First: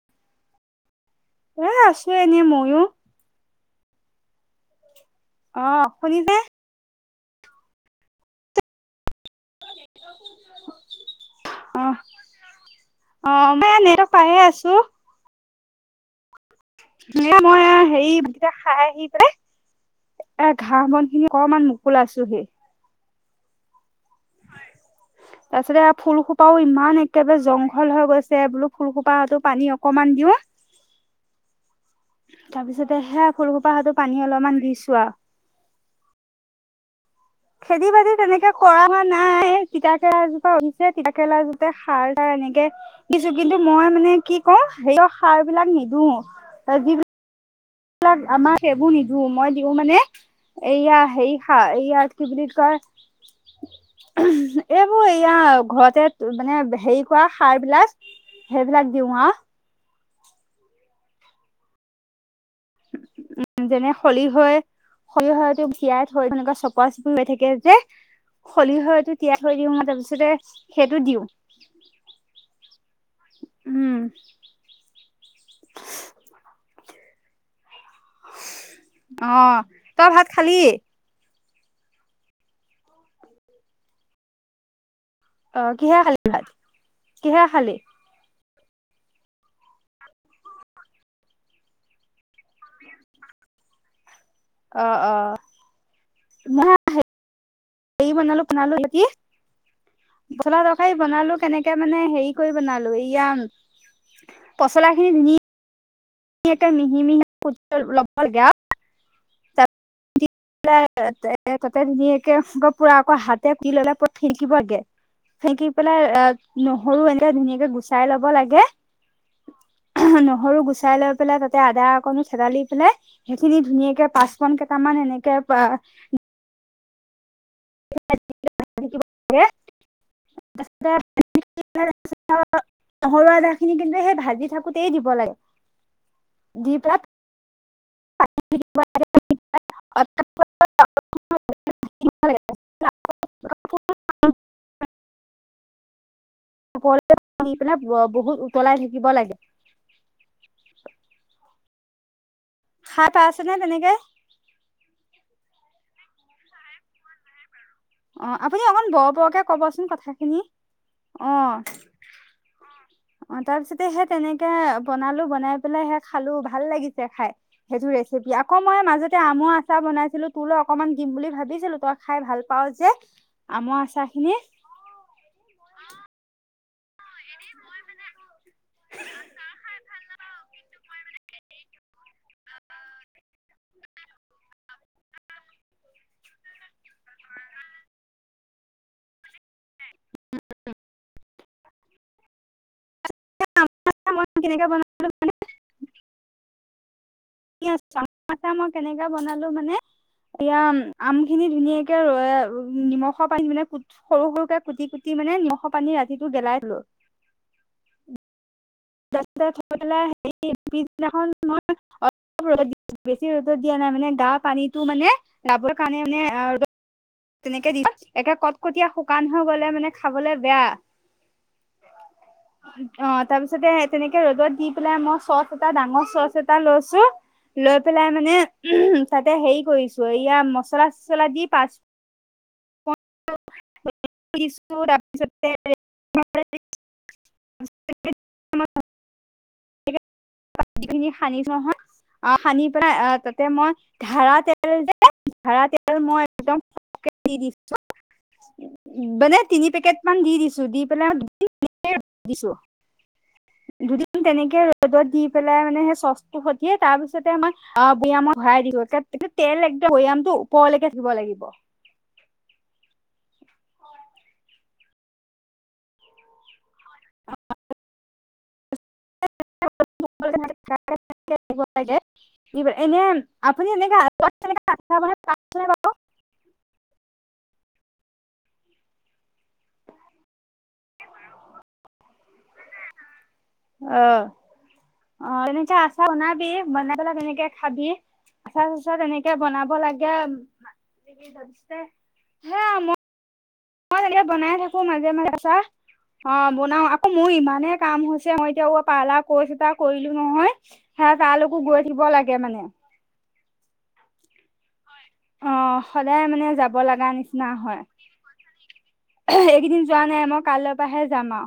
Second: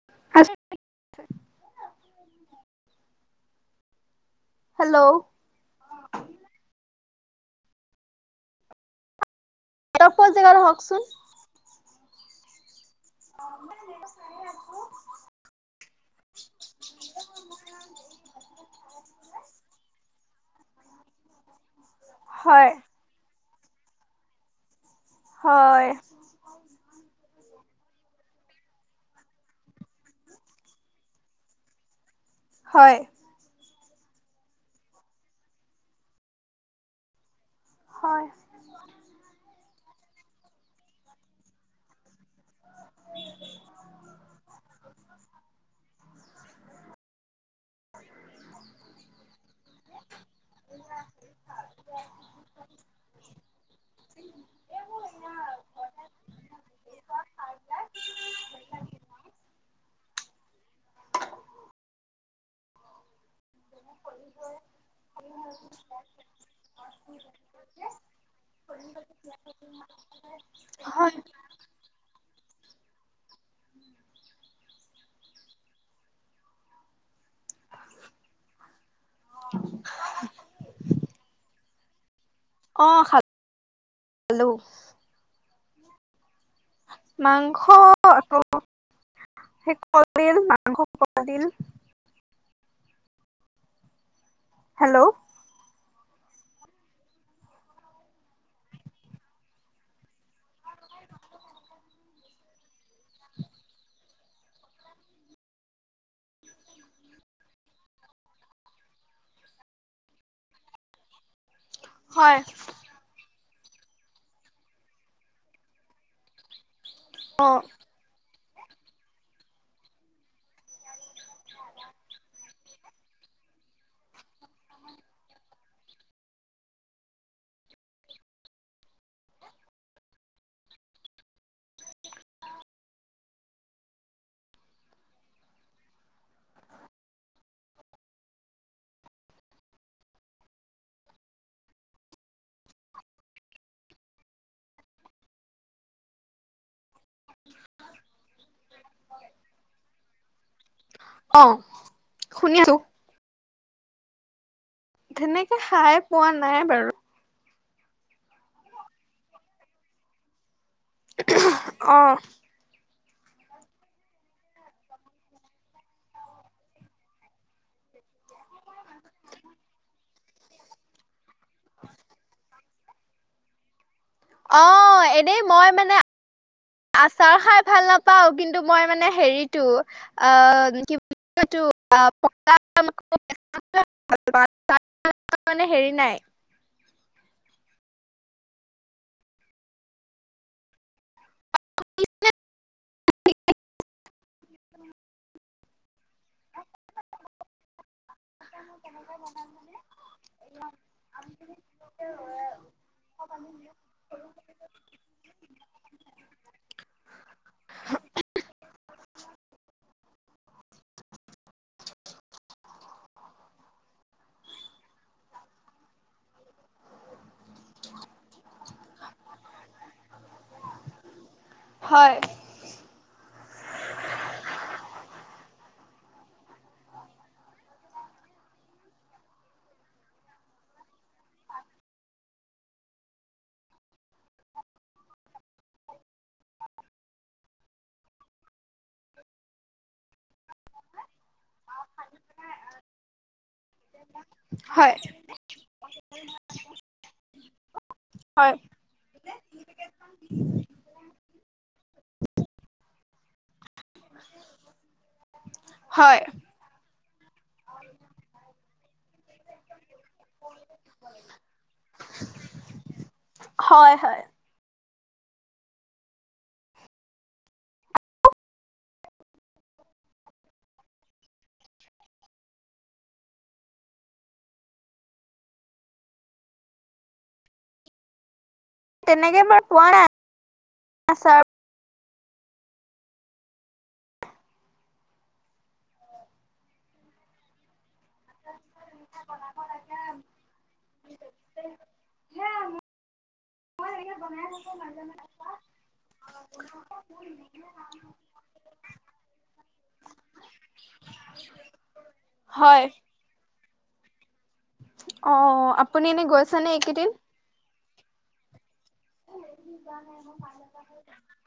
[unintelligible] এ আছো এনে ময়ো হেল্ল' অ শুনিছে এনেকোৱা জেগা হওকচোন অ অ মই নেটৱৰ্ক পাইয়ে আছো মই মই হেৰি ভাত কিটা খাই আহি পেলাই এ ঘাঁহ বন খিনি অকমান মোৰ শুই [unintelligible] আছোহি হয়, তাৰ পিছতে হয়, ফুলসোপাও ইমান একেবাৰে জংঘল হৈ গৈছে বোলো ফুলসোপাহতো পানী অকমান দিও হয়। তাৰপিছতে সেয়া ফুল হোপা হাতত পানী অলমান দিছো অহ খেতি বাতি হয়, তেনেকে কৰা হোৱা নাই তিতাকেৰেলা জোপা উঠিছে তিতাকেৰেলা জোতে সাৰ তাৰ এনেকে দিছোঁ কিন্তু মই মানে কি কও সেইয় সাৰ বিলাক নিদও যিবিলাক এইবিলাক আমাক সেইবোৰ নিদু মই। দিওঁ মানে এইয়া হেৰি সাৰ এইয়াত কি বুলি কয় এইবোৰ এয়া ঘৰতে মানে হেৰি কৰা সাৰ বিলাক সেইবিলাক দিওঁ আহ উম [inaudible] উম যেনে সলিহৈ সলিহটো তিয়াই থৈ তেনেকুৱা চপা চপি হৈ থাকে যে সলিহটো তিয়াই থৈ দিও তাৰপিছতে সেইটো হয়। দিওঁ। উম অ তই ভাত খালি। অ খালোঁ খালোঁ। অ কিহে খালী। মাংস। স কলডিল মাংস কলডিল। অহ হেল্ল' অহ। নহয় হেৰি হেয়ি বনালো বনালো কি পচলা তৰকাৰি বনালো কেনেকে মানে হেৰি কৰি বনালো। বিয়াম পচলা খিনি নি। ধুনিয়াকে মিহি মিহি [unintelligible] লাগে তাতে ধুনীয়াকে হয়। পুৰা আকৌ হাত কি ল'লে থেকিবগে ফেকি পেলাই নহ সৰু এনেকে অ', ধুনীয়াকে গুচাই ল'ব লাগে। নহৰু গুচাই লৈ পেলাই তাতে আদা অকনো থেদালি পেলাই সেইখিনি ধুনীয়াকে পাঁচপূৰণ কেইটামান এনেক। তা পা [unintelligible] নহৰু আদা খিনি কিন্তু সেই ভাজি থাকোতেই দিব লাগে দি পেলায়। [unintelligible] বহুত উতলাই থাকিব লাগে। অ শুনি আছোঁ পাইছনে তেনেকে। তেনেকে খাই পোৱা নাই বাৰু। অ আপুনি অকন বৰ বৰকে কবচোন কথাখিনি। অ অহ অ তাৰ পিছতে সেই তেনেকে বনালো। বনাই পেলাই সে খালোঁ ভাল লাগিছে খাই। সেইটো ৰেচিপি আকৌ মই মাজতে আম আচাৰ বনাইছিলোঁ। তোৰ ল অকমান দিম বুলি ভাবি ভাবিছিলোঁ তই খাই ভাল পাওঁ যে। যে আমৰ আছা খিনি অ এনেই মই মানে আচাৰ খাই ভাল নাপাওঁ কিন্তু কিন্তু মই মানে হেৰিতটো আহ কি বুলি হেৰি নাই [unintelligible] এতিয়া নামতো কেনেকে [unintelligible] মাচা মই কেনেকে বনালো মানে এয়া আম খিনি ধুনীয়াকে ৰ নিমখৰ পানী মানে কু সৰু সৰুকে কুটি কুটি মানে নিমখৰ পানী ৰাতিটো গেলাই থলো। থৈ পেলাই পিছ দিনাখন মই অলপ ৰ' বেছি ৰ'দত দিয়া নাই মানে গা পানীটো মানে যাবৰ কাৰণে মানে ৰ' তেনেকে দি একে কটকটীয়া শুকান হৈ গ'লে মানে খাবলে বেয়া। হয়, অ তাৰ পিছতে তেনেকে ৰ'দত দি পেলাই মই চচ এটা ডাঙৰ চচ এটা লৈছো লৈ পেলাই মানে উ তাতে হেৰি কৰিছোঁ এয়া মচলা চচলা দি পাচঁ পূৰণ তাৰপিছতে ধুনীয়াকৈ সানিছো নহয় আহ সানি পেলাই আহ তাতে মই ধাৰা তেলৰে হয়, ধাৰা তেল মই একদম হয়, মানে তিনি পেকেট মান দি দিছো। দি পেলাই দিছো দুদিন তেনেকে ৰদত দি পেলাই মানে সেই হয়। চচটো সটিয়ে তাৰ পিছতে আমাক বৈয়ামত ভৰাই দি গল তেল একদম বৈয়ামটো ওপৰলৈকে থাকিব লাগিব। হয় হয়। [unintelligible] তেনেকে মই পোৱা নাই আচাৰ। অ অ এনেকে আছা বনাবি বনাই পেলাই তেনেকে খাবি। আচাৰ চাচাৰ তেনেকে বনাব লাগে হে আৰু মই মই তেনে বনাই থাকো মাজে মাজে অ বনাও আকৌ মোৰ ইমানে কাম হৈছে মই এতিয়া পাৰ্লাৰ কৰ্চ এটা কৰিলো নহয় সে তালোকো গৈ থাকিব লাগে মানে হয়। অ আপুনি এনে সদায় মানে গৈছেনে যাব লগা এইকেইদিন? নিচিনা হয়। এইকেইদিন যোৱা নাই মই কাইৰ পৰাহে যাম আও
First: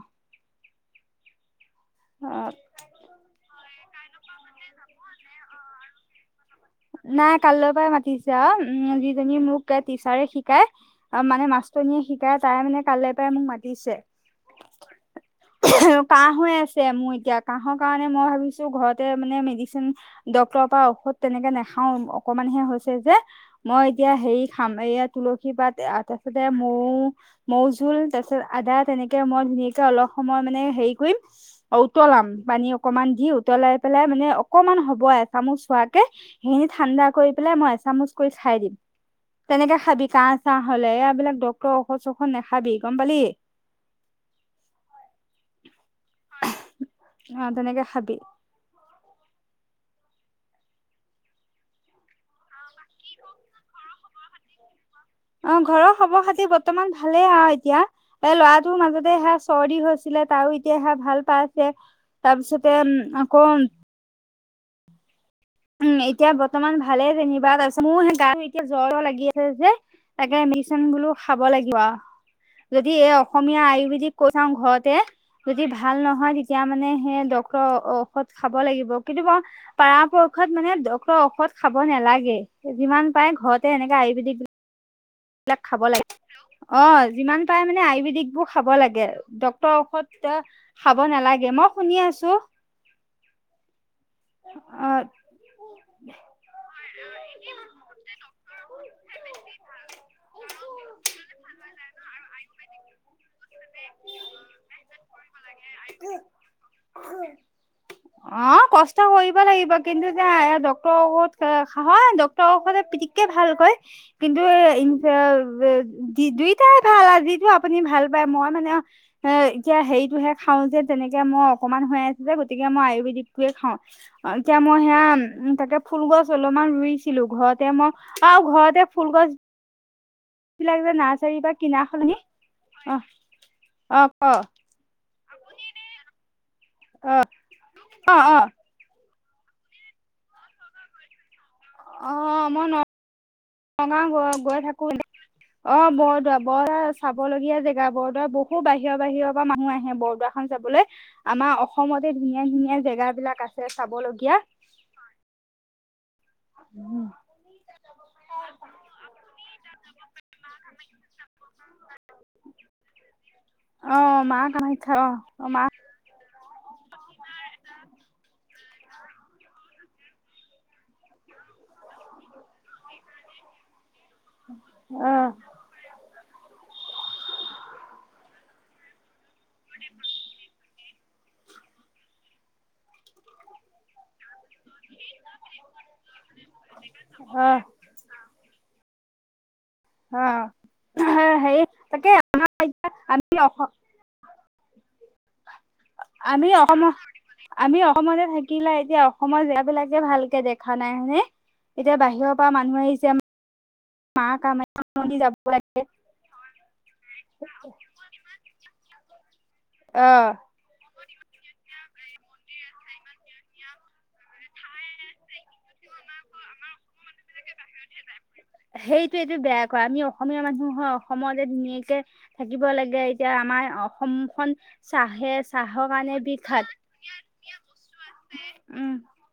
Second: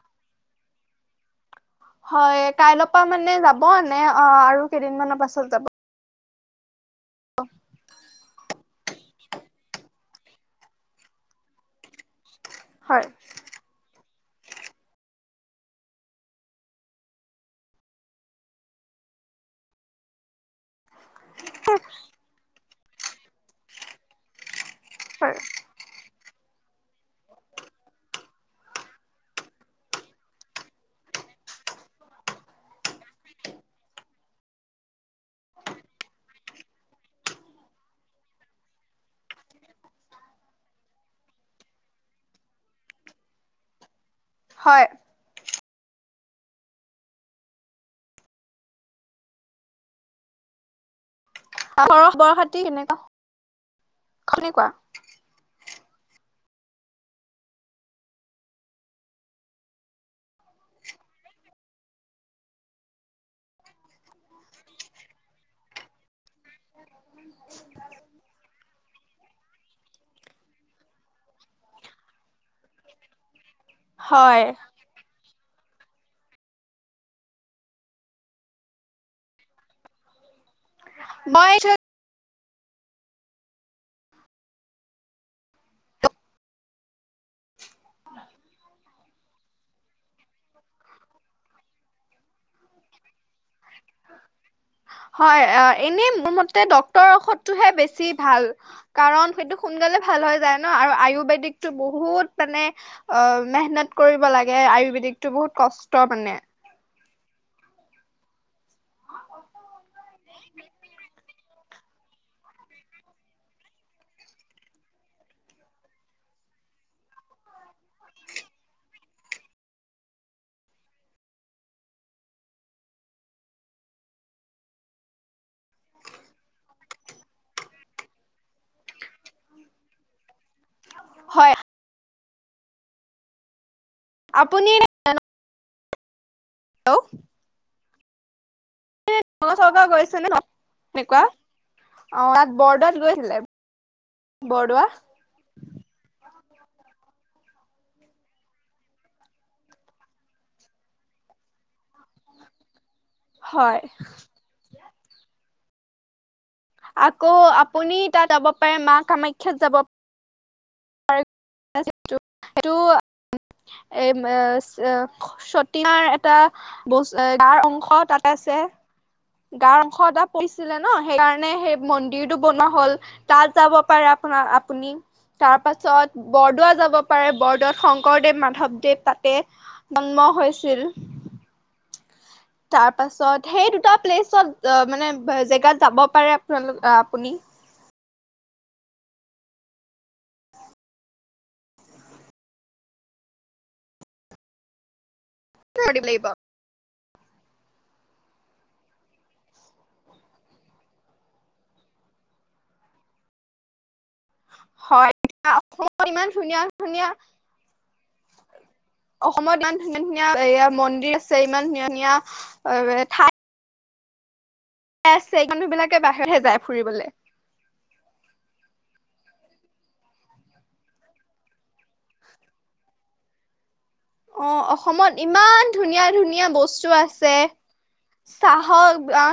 হয় কাইলৈৰ পৰা মানে যাব হব নে অ আৰু কেইদিনমানানৰ পাছত যাব? নাই কাললৈ পৰা মাতিছে আও উ। সি মোক এ টিচাৰে শিকাই মানে মাষ্টোনিযে তাই মানে হয়, কালিৰ পৰাই মোক মাতিছে। কাহ হৈ আছে মোৰ এতিয়া কাহৰ কাৰণে মই ভাবিছো ঘৰতে মানে মেডিচিন ডাক্তৰৰ পৰা ঔষধ তেনেকে নে যে মই এতিয়া হেৰি খাম এয়া হয়। তুলসী পাত আদা তে মৌ তাৰপিছত মৌ মৌ জোল তাৰপিছত আদা তেনেকে মই ধুনীয়াকে অলপ সময় মানে হেৰি কৰিম উতলাম পানী অকমান দি উতলাই পেলাই মানে অকমান হ'ব এচামুচ হোৱাকে। সেইখিনি ঠাণ্ডা কৰি পেলাই মই এচামুচ কৰি খাই দিম তেনেকে খাবি কাহ চাহ হলে এইবিলাক ডাক্তৰৰ ঔষধ চৈষধ নাখাবি, গম পালি? হয়। আহ তেনেকে খাবি। অহ বৰহাত কি তেনেকা কেনেকুৱা? অ ঘৰৰ খবৰ খাতি বৰ্তমান ভালেই আৰু এতিয়া এই ল'ৰাটোৰ মাজতে সে চৰ্দি হৈছিলে তাৰো এতিয়া সেয়াত ভাল পাইছে তাৰ পিছতে আকৌ উম এতিয়া বত বৰ্তমান ভালে থাকিবা তাৰ পিছত মোৰ গা বিষ জ্বৰ লাগি আছে যে তাকে মিশন বলো খাব লাগিব আ যদি এই অসু অসমীয়া আয়ুৰ্বেদিক কৈ হয়, চাওঁ ঘৰতে। যদি ভাল নহয় তেতিয়া মানে সেই ডক্টৰৰ ঔষধ খাব লাগিব, কিন্তু ব পাৰা। ঔষধ মানে ডক্টৰৰ মই ঔষধ খাব নালাগে। যিমান পাই ঘৰতে এনেকে আয়ুৰ্বেদিক। এইবিলাক খাব লাগে। অ যিমান পাৰে মানে আয়ুৰ্বেদিক বোৰ খাব লাগে, ডক্তৰৰ ঔষধ খাব নালাগে, মই শুনি আছো। অ হয়! এনে মোৰ মতে ডক তাৰ ঔষধটোহে বেছি ভাল কাৰণ সেইটো সোনকালে ভাল হৈ যায় ন আৰু আয়ুৰ্বেদিক। বহুত মানে অ। মেহনত কৰিব লাগে আয়ুৰ্বেদিকতটো বহুত কষ্ট মানে। অ কষ্ট কৰিব লাগিব কিন্তু ডক্তৰৰ ঔষধ‌, হয় ডক্তৰৰ ঔষধে পিতিককে ভাল কৰে, কিন্তু দুইটাই ভাল যিটো আপুনি ভাল পায় মই। মানে এ এতিয়া হেৰিতটোহে খাওঁ যে তেনেকে মই অকনমান হৈ আছো যে গতিকে মই আয়ুৰ্বেদিকটয়ে খাওঁ জল এতিয়া মই সেয়া উ তাকে ফুল গছ অলপমান ৰুইছিলো ঘৰতে মই আৰু ঘৰতে ফুল গছ। ফুলবিলাক যে নাৰ্চাৰী বা হয়, কিনা সলনি। আহ। আপুনি। হেল্লো। অ অ। এই গৰু চৰাবলৈ গৈছিলো ন এনেকুৱা। অ তাত মই ন বৰদোৱাত গৈছিলে নগাঁও গ গৈ বৰদোৱা থাকো অ বৰদোৱাত বৰদোৱা চাব লগীয়া জেগা, বৰদোৱাত বহুত বাহিৰৰ বাহিৰৰ পৰা মানুহ আহে বৰদোৱা খন চাবলৈ, আমাৰ অসমতে ধুনীয়া ধুনীয়া জেগা। বিলাক আছে হয় চাবলগীয়া। আকৌ আপুনি তাত যাব পাৰে মা কামাখ্যা। খ্যাত যাব। [unintelligible] [unintelligible] সেইটো। অ এই ম মা চ কামাখ্যা অ মা চতিয়াৰ এটা ব, গাৰ অংশ তাত আছে। গাৰ অংশ এটা পৰিছিলে ন সেইকাৰণে সেই মন্দিৰটো বনোৱা হল তাত যাব। যাব পাৰে আপুনা আপুনি অ তাৰ পাছত বৰদোৱা যাব। পাৰে বৰদোৱাত শংকৰদেৱ, মাধৱদেৱ তাতে জন্ম হৈছিল তাৰ পাছত সেই দুটা। প্লেচত অ মানে জেগাত যাব পাৰে। আপোনালোক আপুনি। অ অ সেই তাকে আমাৰ আমি। লাগিব আমি অসমৰ। আমি অসমতে থাকিলা এতিয়া অসমৰ জেগাবিলাকে ভালকে দেখা নাই হে, এতিয়া বাহিৰৰ পৰা মানুহ আহিছে। মা কামাখ্যাৰ হয় মন্দিৰৰ এতিয়া যাব লাগে। অসমত ইমান ধুনীয়া ধুনীয়া অসমত ইমান ধুনীয়া ধুনীয়া অ এয়া মন্দিৰ আছে। আছে ইমান ধুনীয়া ধুনীয়া ঠাই। আছে এই মানুহ বিলাকে বাহিৰতহে যায় ফুৰিবলে সেইটোৱেতো বেয়া কৰে আমি অসমীয়া মানুহ হয় অসমতে ধুনীয়াকে থাকিব লাগে এতিয়া আমাৰ অ অসমখন অসমত চাহে ইমান চাহৰ ধুনীয়া কাৰণে ধুনীয়া বিখ্যাত বস্তু আছে উম চাহৰ আহ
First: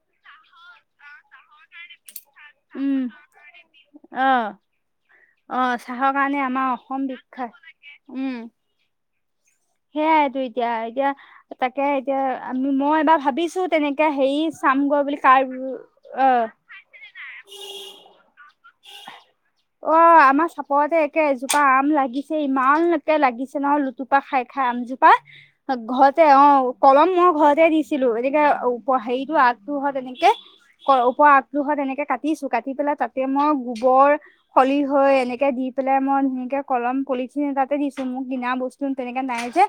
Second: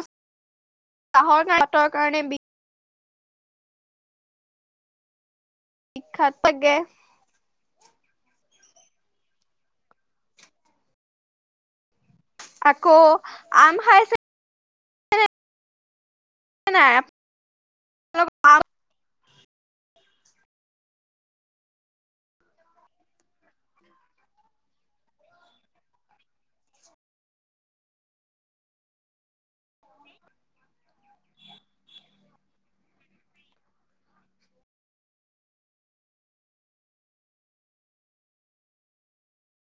চাহৰ পাতৰ কাৰণে বি উম আহ অঁ চাহৰ বিখ্যাত কাৰণে আমাৰ থাকে অসম বিখ্যাত। উম। সেয়াইটো এতিয়া এতিয়া তাক, তাকে এতিয়া আমি মই আকৌ এবাৰ ভাবিছো আম তেনেকে খাইছে হেৰি, চামগৰ বুলি কাৰবোৰ [unintelligible] নাই। অ আমাৰ চাপৰতে একে এজোপা আম লাগিছে ইমানকে লাগিছে নহ লুতুপা খাই। খা আমজোপা ঘৰতে অ কলম মই ঘৰতে দিছিলো গতিকে অ হেৰিটো আগ। অঁ তে এনেকে ওপ আগটোহত তে এনেকে কাটিছো কাটি পেলাই তাত, এতিয়া মই গোবৰ খলি হৈ এনেকে দি পেলাই মই ধুনিয়াকে কলম পলিথিন এটাতে দিছো মোক কিনা বস্তু তেনেক, নাই যে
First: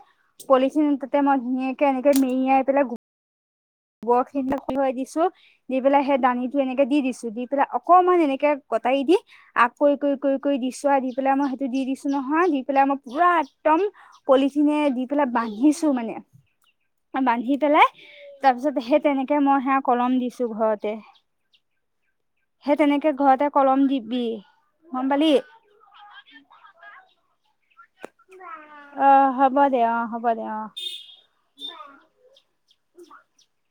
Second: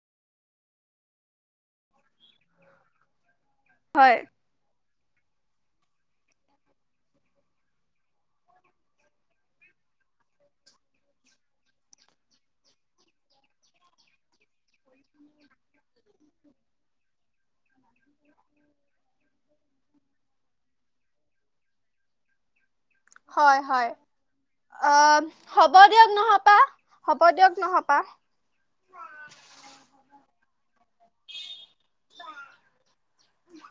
পলিথিন তাতে মই ধুনীয়াকে এনেকে মেৰিয়াই পেলাই। হয় [unintelligible] ছো দি পেলাই সেই দানিটো এনেকে দি দিছো দি পেলাই অকমান এনেকে কটাৰি দি আগ কৰি কৰি কৰি কৰি দিছো আৰু দি পেলাই মই সেইটো দি দিছো নহয় দি পেলাই মই পুৰা একদম পলিথিনে দি পেলাই বান্ধিছো মানে বান্ধি পেলাই। তাৰ পিছত সেই তেনেকে মই সেয়া কলম দিছো ঘৰতে। সেই তেনেকে ঘৰতে হয় কলম হয় দিবি গম পালি হ'ব দিয়ক নহ আপা হ'ব দিয়ক। নহপা অ হ'ব দে অ হ'ব দে অ। বা। উম।